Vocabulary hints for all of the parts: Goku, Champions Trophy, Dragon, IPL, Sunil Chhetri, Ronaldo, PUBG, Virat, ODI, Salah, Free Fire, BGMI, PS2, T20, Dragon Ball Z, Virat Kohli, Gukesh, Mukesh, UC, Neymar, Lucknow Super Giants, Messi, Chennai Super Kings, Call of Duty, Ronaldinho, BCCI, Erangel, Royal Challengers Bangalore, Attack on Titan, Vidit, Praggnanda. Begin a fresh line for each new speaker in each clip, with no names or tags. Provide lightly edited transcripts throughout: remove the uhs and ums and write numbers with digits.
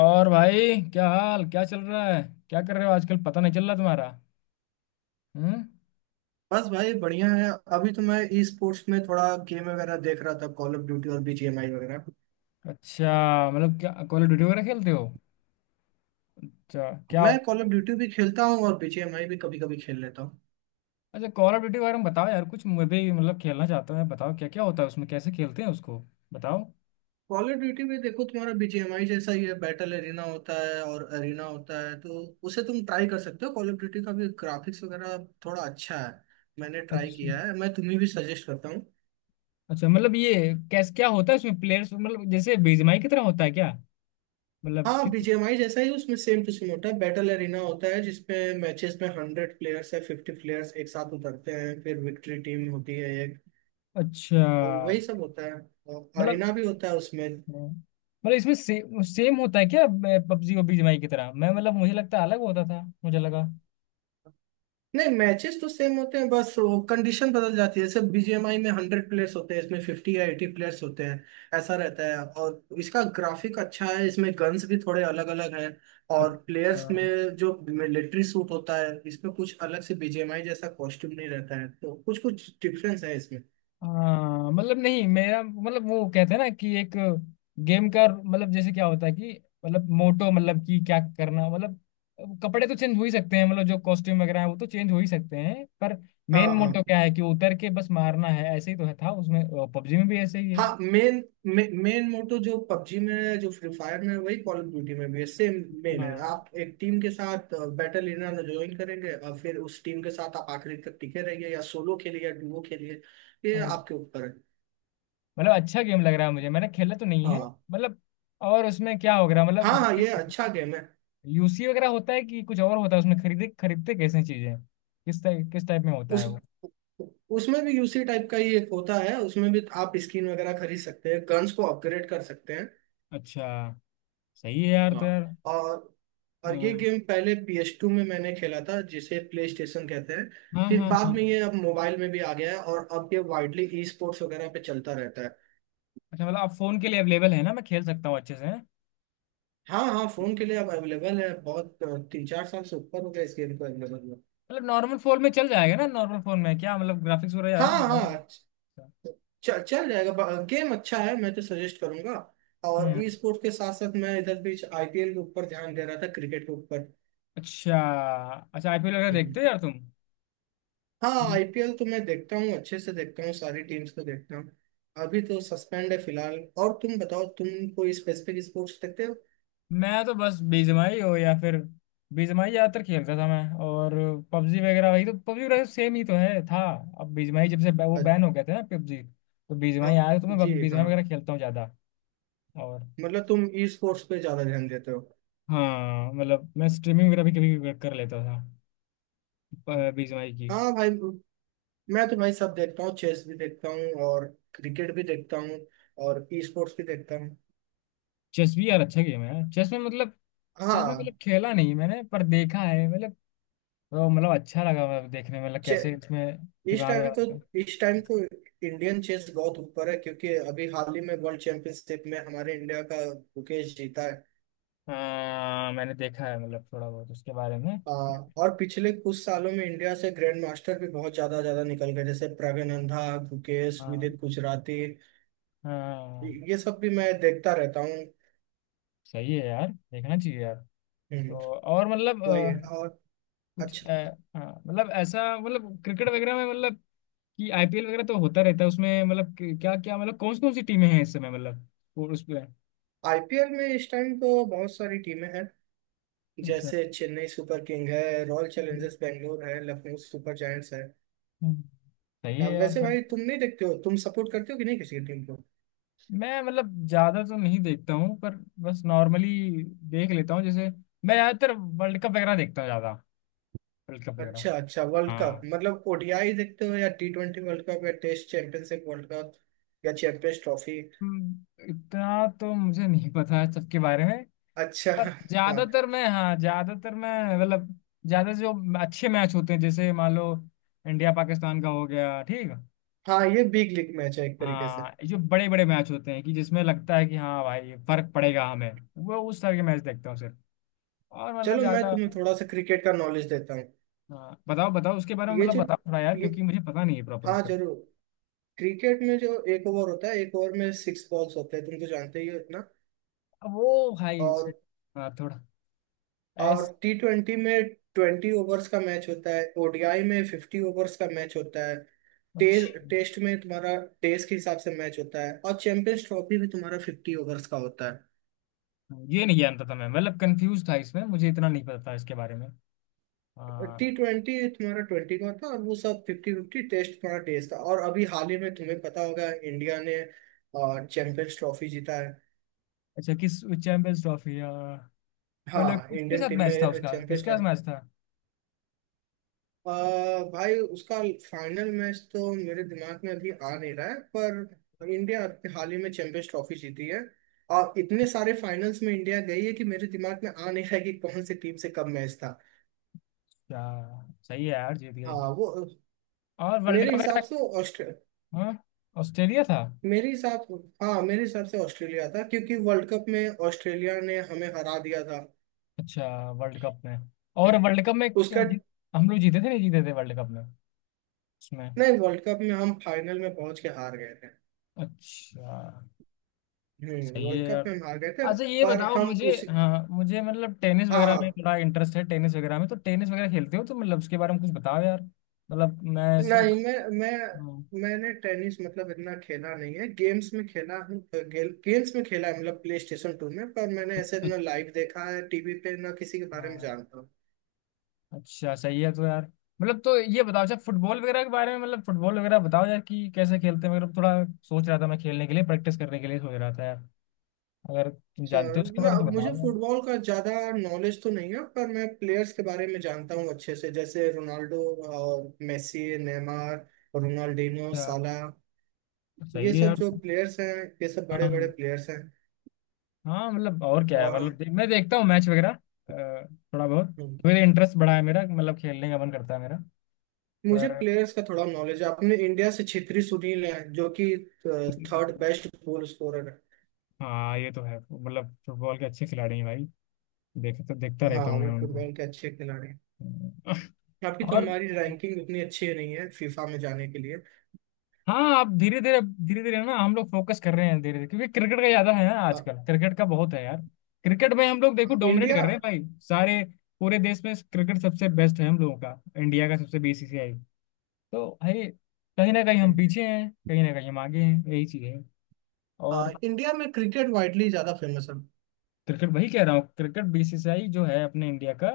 और भाई, क्या हाल, क्या चल रहा है। क्या कर रहे हो आजकल, पता नहीं चल रहा तुम्हारा। हम्म।
बस भाई बढ़िया है। अभी तो मैं ई स्पोर्ट्स में थोड़ा गेम वगैरह देख रहा था, कॉल ऑफ ड्यूटी और बीजीएमआई वगैरह।
अच्छा। मतलब क्या कॉल ऑफ ड्यूटी वगैरह खेलते हो? अच्छा क्या।
मैं कॉल ऑफ ड्यूटी भी खेलता हूँ और बीजीएमआई भी कभी कभी खेल लेता हूँ।
अच्छा, कॉल ऑफ ड्यूटी वगैरह में बताओ यार कुछ, मैं भी मतलब खेलना चाहता हूँ यार। बताओ क्या क्या होता है उसमें, कैसे खेलते हैं उसको। बताओ।
कॉल ऑफ ड्यूटी में देखो, तुम्हारा बीजीएमआई जैसा ही है। बैटल एरिना होता है और एरिना होता है, तो उसे तुम ट्राई कर सकते हो। कॉल ऑफ ड्यूटी का भी ग्राफिक्स वगैरह थोड़ा अच्छा है। मैंने ट्राई
अच्छा।
किया है, मैं तुम्हें भी सजेस्ट करता हूँ।
अच्छा मतलब ये कैसे क्या होता है उसमें? प्लेयर्स मतलब जैसे बीजीएमआई की तरह होता है क्या? मतलब
हाँ,
किस।
बीजीएमआई जैसा ही उसमें सेम टू सेम होता है। बैटल एरिना होता है, जिसमें मैचेस में 100 प्लेयर्स है, 50 प्लेयर्स एक साथ उतरते हैं, फिर विक्ट्री टीम होती है
अच्छा।
और वही सब होता है। और
मतलब,
अरेना भी होता है उसमें।
मतलब इसमें से, सेम होता है क्या? पबजी और बीजीएमआई की तरह, मैं मतलब मुझे लगता है अलग होता था, मुझे लगा।
नहीं, मैचेस तो सेम होते हैं, बस वो कंडीशन बदल जाती है। जैसे बीजीएमआई में 100 प्लेयर्स होते हैं, इसमें 50 या 80 प्लेयर्स होते हैं। ऐसा रहता है। और इसका ग्राफिक अच्छा है, इसमें गन्स भी थोड़े अलग अलग हैं। और
अच्छा।
प्लेयर्स में जो मिलिट्री सूट होता है इसमें, कुछ अलग से बीजीएमआई जैसा कॉस्ट्यूम नहीं रहता है, तो कुछ कुछ डिफरेंस है इसमें।
हाँ मतलब नहीं, मेरा मतलब वो कहते हैं ना कि एक गेम का मतलब जैसे क्या होता है कि, मतलब मोटो मतलब कि क्या करना मतलब। कपड़े तो चेंज हो ही सकते हैं, मतलब जो कॉस्ट्यूम वगैरह है वो तो चेंज हो ही सकते हैं, पर
हाँ,
मेन
हाँ।
मोटो क्या है? कि उतर के बस मारना है, ऐसे ही तो है था उसमें। पबजी में भी ऐसे ही है।
हाँ, मेन मेन मोटो जो पबजी में है, जो फ्री फायर में है, वही कॉल ऑफ ड्यूटी में भी है। सेम मेन है,
हाँ
आप एक टीम के साथ बैटल एरिया में ज्वाइन करेंगे और फिर उस टीम के साथ आप आखिरी तक टिके रहिए, या सोलो खेलिए, या डुओ खेलिए। ये
हाँ,
आपके ऊपर है।
मतलब अच्छा गेम लग रहा है मुझे, मैंने खेला तो नहीं है।
हाँ,
मतलब और उसमें क्या हो रहा है, मतलब
हाँ, हाँ,
उसमें
ये अच्छा गेम है।
यूसी वगैरह होता है कि कुछ और होता है उसमें? खरीदे खरीदते कैसे चीजें, किस टाइप में होता है
उस
वो?
उसमें भी यूसी टाइप का ही एक होता है, उसमें भी आप स्किन वगैरह खरीद सकते हैं, गन्स को अपग्रेड कर सकते हैं।
अच्छा। सही है यार,
हाँ।
तो यार।
और
अ,
और ये गेम पहले PS2 में मैंने खेला था, जिसे प्ले स्टेशन कहते हैं।
हाँ
फिर
हाँ
बाद
हाँ।
में ये अब मोबाइल में भी आ गया है और अब ये वाइडली ई स्पोर्ट्स वगैरह पे चलता रहता है।
अच्छा मतलब आप फोन के लिए अवेलेबल है ना? मैं खेल सकता हूँ अच्छे से हैं?
हाँ, हाँ, फोन के लिए अब अवेलेबल है। बहुत 3-4 साल से ऊपर हो गया इस गेम को अवेलेबल हुआ।
मतलब नॉर्मल फोन में चल जाएगा ना? नॉर्मल फोन में क्या, मतलब ग्राफिक्स वगैरह यार
हाँ,
जाएगा?
हाँ, चल चल जाएगा। गेम अच्छा है, मैं तो सजेस्ट करूंगा। और
हम्म।
ई स्पोर्ट्स के साथ साथ मैं इधर बीच आईपीएल के ऊपर ध्यान दे रहा था, क्रिकेट के ऊपर।
अच्छा। अच्छा, आईपीएल वगैरह
हम्म।
देखते
हम्म।
हो यार तुम?
हाँ, आईपीएल तो मैं देखता हूँ, अच्छे से देखता हूँ, सारी टीम्स को देखता हूँ। अभी तो सस्पेंड है फिलहाल। और तुम बताओ, तुम कोई स्पेसिफिक स्पोर्ट्स देखते हो?
मैं तो बस बीजीएमआई हो या फिर बीजीएमआई ज्यादातर खेलता था मैं। और पबजी वगैरह वही, तो पबजी वगैरह सेम ही तो है था। अब बीजीएमआई, जब से वो
अच्छा,
बैन हो गए थे ना पबजी, तो बीजीएमआई
हाँ,
आया, तो
जी
मैं
हाँ,
बीजीएमआई वगैरह खेलता हूँ ज्यादा। और
मतलब तुम ई स्पोर्ट्स पे ज्यादा ध्यान देते हो?
हाँ, मतलब मैं स्ट्रीमिंग वगैरह भी कभी कभी कर लेता था, बीजीएमआई की।
हाँ भाई, मैं तो भाई सब देखता हूँ, चेस भी देखता हूँ और क्रिकेट भी देखता हूँ और ई स्पोर्ट्स भी देखता हूँ।
चेस भी यार अच्छा गेम है यार। चेस में मतलब, चेस में मतलब
हाँ।
खेला नहीं है मैंने, पर देखा है मतलब। तो मतलब अच्छा लगा, मतलब देखने में, मतलब
चे-
कैसे इसमें
इस
दिमाग
टाइम तो
वगैरह।
इस टाइम तो इंडियन चेस बहुत ऊपर है, क्योंकि अभी हाल ही में वर्ल्ड चैंपियनशिप में हमारे इंडिया का मुकेश जीता है।
हाँ, मैंने देखा है मतलब थोड़ा बहुत उसके बारे में।
हाँ, और पिछले कुछ सालों में इंडिया से ग्रैंड मास्टर भी बहुत ज्यादा ज्यादा निकल गए, जैसे प्रगनंदा, गुकेश,
हाँ
विदित गुजराती।
हाँ।
ये सब भी मैं देखता रहता हूँ।
सही है यार, देखना चाहिए यार। तो
हम्म,
और मतलब
वही। और
कुछ
अच्छा,
हाँ, मतलब ऐसा, मतलब क्रिकेट वगैरह में मतलब कि आईपीएल वगैरह तो होता रहता है उसमें, मतलब क्या क्या, मतलब कौन कौन सी टीमें हैं इस समय मतलब? और उस पे।
आईपीएल में इस टाइम तो बहुत सारी टीमें हैं,
अच्छा।
जैसे चेन्नई सुपर किंग है, रॉयल चैलेंजर्स बेंगलोर है, लखनऊ सुपर जायंट्स है।
हम्म। सही है
अब
यार,
वैसे
पर
भाई, तुम नहीं देखते हो? तुम सपोर्ट करते हो कि नहीं किसी टीम को?
मैं मतलब ज्यादा तो नहीं देखता हूँ, पर बस नॉर्मली देख लेता हूँ जैसे। मैं ज्यादातर वर्ल्ड कप वगैरह देखता हूँ ज्यादा, वर्ल्ड कप वगैरह।
अच्छा, अच्छा, वर्ल्ड कप
हाँ।
मतलब ओडीआई देखते हो, या T20 वर्ल्ड कप, या टेस्ट चैंपियनशिप वर्ल्ड कप, या चैंपियंस ट्रॉफी?
हम्म, इतना तो मुझे नहीं पता है सबके बारे में,
अच्छा।
पर
हाँ,
ज्यादातर मैं, हाँ ज्यादातर मैं, मतलब ज्यादा जो अच्छे मैच होते हैं, जैसे मान लो इंडिया पाकिस्तान का हो गया, ठीक।
हाँ, ये बिग लीग मैच है एक तरीके से।
हाँ, जो बड़े बड़े मैच होते हैं कि जिसमें लगता है कि हाँ भाई फर्क पड़ेगा हमें, वो उस तरह के मैच देखता हूँ सिर्फ। और मतलब
चलो, मैं
ज्यादा।
तुम्हें थोड़ा सा क्रिकेट का नॉलेज देता हूँ।
हाँ बताओ बताओ उसके बारे में,
ये
मतलब
जो
बताओ थोड़ा यार,
ये
क्योंकि मुझे पता नहीं है प्रॉपर
हाँ,
उसके।
जरूर। क्रिकेट में जो एक ओवर होता है, एक ओवर में 6 बॉल्स होते हैं, तुम तो जानते ही हो इतना।
अब वो भाई उससे,
और
हाँ थोड़ा
और
ऐस
T20 में 20 ओवर्स का मैच होता है, ओडीआई में 50 ओवर्स का मैच होता है।
अच्छा।
टेस्ट टेस्ट में तुम्हारा टेस्ट के हिसाब से मैच होता है, और चैंपियंस ट्रॉफी में तुम्हारा 50 ओवर्स का होता है।
ये नहीं जानता था मैं, मतलब कंफ्यूज था इसमें, मुझे इतना नहीं पता था इसके बारे में। हाँ।
T20 तुम्हारा 20 का था, और वो सब 50-50। टेस्ट तुम्हारा टेस्ट था। और अभी हाल ही में तुम्हें पता होगा, इंडिया ने चैंपियंस ट्रॉफी जीता है।
अच्छा, किस चैंपियंस ट्रॉफी या? मतलब
हाँ,
किसके
इंडियन
साथ
टीम
मैच था
में
उसका,
चैंपियंस
किसके साथ
ट्रॉफी।
मैच था?
भाई, उसका फाइनल मैच तो मेरे दिमाग में अभी आ नहीं रहा है, पर इंडिया अभी हाल ही में चैंपियंस ट्रॉफी जीती है। और इतने सारे फाइनल्स में इंडिया गई है कि मेरे दिमाग में आ नहीं रहा है कि कौन सी टीम से कब मैच था।
क्या। सही है यार, जीत गई।
हाँ, वो
और वर्ल्ड
मेरे
कप
हिसाब
वगैरह?
से ऑस्ट्रेलिया।
हाँ, ऑस्ट्रेलिया था।
मेरे हिसाब हाँ, मेरे हिसाब से ऑस्ट्रेलिया था, क्योंकि वर्ल्ड कप में ऑस्ट्रेलिया ने हमें हरा दिया था।
अच्छा। वर्ल्ड कप में,
हाँ,
और वर्ल्ड कप में
उसका।
क्या हम लोग जीते थे, नहीं जीते थे वर्ल्ड कप में? उसमें?
नहीं, वर्ल्ड कप में हम फाइनल में पहुंच के हार गए थे।
अच्छा।
हम्म,
सही है
वर्ल्ड कप
यार।
में हम हार गए थे।
अच्छा ये
पर
बताओ
हम
मुझे,
उसी
हाँ, मुझे मतलब टेनिस
हाँ,
वगैरह में
हाँ,
थोड़ा इंटरेस्ट है, टेनिस वगैरह में, तो टेनिस वगैरह खेलते हो तो मतलब उसके बारे में कुछ बताओ यार, मतलब मैं सो।
नहीं,
हाँ।
मैंने टेनिस मतलब इतना खेला नहीं है, गेम्स में खेला हूँ। गेम्स में खेला है, मतलब प्ले स्टेशन टू में। पर मैंने ऐसे
अच्छा।
ना लाइव देखा है टीवी पे, ना किसी के बारे में
हाँ,
जानता हूँ।
अच्छा, सही है तो यार। मतलब तो ये बताओ, अच्छा फुटबॉल वगैरह के बारे में, मतलब फुटबॉल वगैरह बताओ यार कि कैसे खेलते हैं, मतलब थोड़ा सोच रहा था मैं खेलने के लिए, प्रैक्टिस करने के लिए सोच रहा था यार। अगर तुम जानते
चल
हो उसके
ना,
बारे में तो
मुझे
बताओ।
फुटबॉल का ज्यादा नॉलेज तो नहीं है, पर मैं प्लेयर्स के बारे में जानता हूँ अच्छे से, जैसे रोनाल्डो और मेसी, नेमार, रोनाल्डिनो,
यार
साला।
अच्छा, सही
ये
है
सब
यार।
जो प्लेयर्स हैं, ये सब
हाँ
बड़े बड़े
हाँ।
प्लेयर्स हैं।
हाँ, मतलब और क्या है,
और
मतलब
हम
मैं देखता हूँ मैच वगैरह अ, थोड़ा बहुत।
हम्म,
मेरा इंटरेस्ट बढ़ा है मेरा, मतलब खेलने का मन करता है मेरा,
मुझे
पर।
प्लेयर्स का थोड़ा नॉलेज है, अपने इंडिया से छित्री सुनील है, जो कि थर्ड बेस्ट गोल स्कोरर
हाँ, ये तो है, मतलब फुटबॉल के अच्छे खिलाड़ी हैं भाई। देख तो देखता
है। हाँ,
रहता हूँ
वो
मैं उनको।
फुटबॉल के अच्छे खिलाड़ी हैं। अभी तो
और
हमारी रैंकिंग उतनी अच्छी नहीं है फीफा में जाने के लिए।
हाँ, आप धीरे धीरे, धीरे धीरे ना हम लोग फोकस कर रहे हैं धीरे धीरे, क्योंकि क्रिकेट का ज्यादा है ना,
हाँ,
आजकल क्रिकेट का बहुत है यार। क्रिकेट में हम लोग देखो डोमिनेट
इंडिया।
कर रहे हैं भाई, सारे, पूरे देश में क्रिकेट सबसे बेस्ट है हम लोगों का, इंडिया का सबसे, बीसीसीआई। तो भाई कहीं ना कहीं हम पीछे हैं, कहीं ना कहीं हम आगे हैं, यही चीज है।
हाँ,
और
इंडिया में क्रिकेट वाइडली ज्यादा फेमस है।
क्रिकेट, वही कह रहा हूँ, क्रिकेट बीसीसीआई जो है अपने इंडिया का,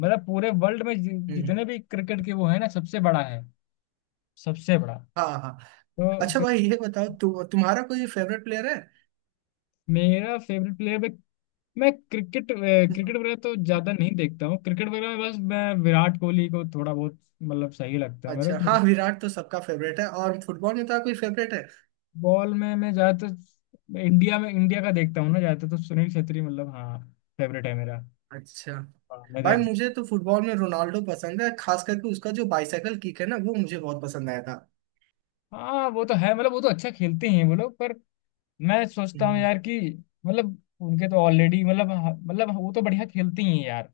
मतलब पूरे वर्ल्ड में
हम्म।
जितने भी क्रिकेट के, वो है ना सबसे बड़ा है। सबसे बड़ा।
हाँ, हाँ।
तो
अच्छा
फिर।
भाई, ये बताओ, तुम्हारा कोई फेवरेट प्लेयर है?
मेरा फेवरेट प्लेयर भी, मैं क्रिकेट क्रिकेट वगैरह तो ज्यादा नहीं देखता हूँ, क्रिकेट वगैरह में बस मैं विराट कोहली को थोड़ा बहुत मतलब सही लगता है मेरे
अच्छा,
को।
हाँ, विराट तो सबका फेवरेट है। और फुटबॉल में तो कोई फेवरेट है?
बॉल में मैं ज्यादातर इंडिया में, इंडिया का देखता हूँ ना ज्यादातर, तो सुनील छेत्री मतलब हाँ, फेवरेट है मेरा।
अच्छा
हाँ, मैं
भाई,
देख।
मुझे तो फुटबॉल में रोनाल्डो पसंद है, खास करके उसका जो बाइसाइकिल किक है ना, वो मुझे बहुत पसंद आया था।
हाँ, वो तो है, मतलब वो तो अच्छा खेलते हैं वो लोग, पर मैं सोचता हूँ
हम्म।
यार कि मतलब उनके तो ऑलरेडी मतलब, मतलब वो तो बढ़िया खेलती हैं यार,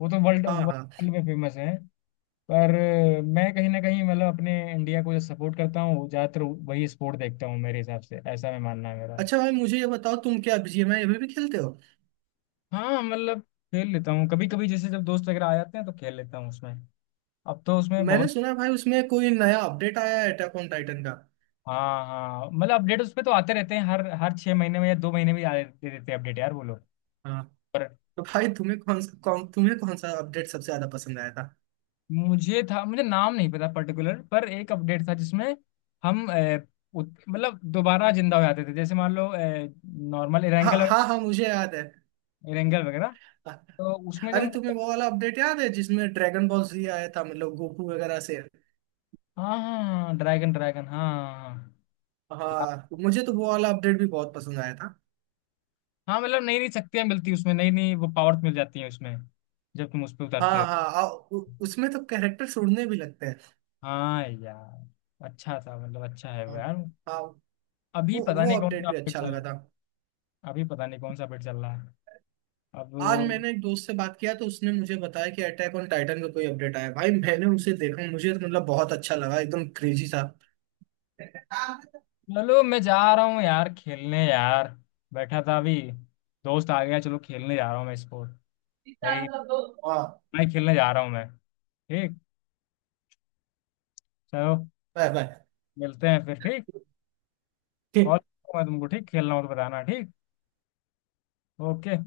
वो तो वर्ल्ड
हाँ, हाँ।
वर्ल्ड में फेमस है, पर मैं कहीं ना कहीं मतलब अपने इंडिया को जो सपोर्ट करता हूँ ज्यादातर, वही स्पोर्ट देखता हूँ, मेरे हिसाब से ऐसा मैं, मानना है मेरा।
अच्छा भाई, मुझे ये बताओ, तुम क्या बीजीएमआई अभी भी खेलते हो?
हाँ मतलब खेल लेता हूँ कभी कभी, जैसे जब दोस्त वगैरह आ जाते हैं तो खेल लेता हूँ उसमें। अब तो उसमें
मैंने
बहुत।
सुना है भाई, उसमें कोई नया अपडेट आया है अटैक ऑन टाइटन का।
हाँ हाँ, मतलब अपडेट उसमें तो आते रहते हैं, हर हर 6 महीने में या 2 महीने में आ दे, देते हैं अपडेट यार वो लोग।
हाँ, तो भाई, तुम्हें कौन सा अपडेट सबसे ज्यादा पसंद आया?
मुझे था, मुझे नाम नहीं पता पर्टिकुलर, पर एक अपडेट था जिसमें हम मतलब दोबारा जिंदा हो जाते थे, जैसे मान लो नॉर्मल
हाँ,
इरेंगल,
हाँ, हाँ, मुझे याद है।
इरेंगल वगैरह, तो उसमें जो
अरे,
हम।
तुम्हें वो वाला अपडेट याद है जिसमें ड्रैगन बॉल जी आया था, मतलब गोकू वगैरह से?
हाँ हाँ, ड्रैगन ड्रैगन हाँ। ड्रैगन, हाँ हाँ।
हाँ, मुझे तो वो वाला अपडेट भी बहुत पसंद आया था।
हाँ, मतलब नई नई शक्तियां मिलती है उसमें, नई नई वो पावर्स मिल जाती हैं उसमें, जब तुम उस पर
हाँ,
उतरते हो।
हाँ, उसमें तो कैरेक्टर उड़ने भी लगते हैं।
हाँ यार, अच्छा था, मतलब अच्छा है वो
हाँ,
यार।
हाँ,
अभी
वो
पता
वो
नहीं कौन सा
अपडेट भी
अपडेट
अच्छा
चल रहा
लगा
है।
था।
अभी पता नहीं कौन सा अपडेट चल रहा है
आज
अब।
मैंने एक दोस्त से बात किया, तो उसने मुझे बताया कि अटैक ऑन टाइटन का कोई अपडेट आया है। भाई मैंने उसे देखा, मुझे तो मतलब बहुत अच्छा लगा, एकदम क्रेजी था।
चलो मैं जा रहा हूँ यार खेलने यार, बैठा था अभी, दोस्त आ गया, चलो खेलने जा रहा हूँ मैं, स्पोर्ट। भाई
वाह।
मैं खेलने जा रहा हूँ मैं, ठीक। चलो
बाय बाय।
मिलते हैं फिर, ठीक। कॉल, मैं तुमको ठीक, खेलना हो तो बताना, ठीक। ओके।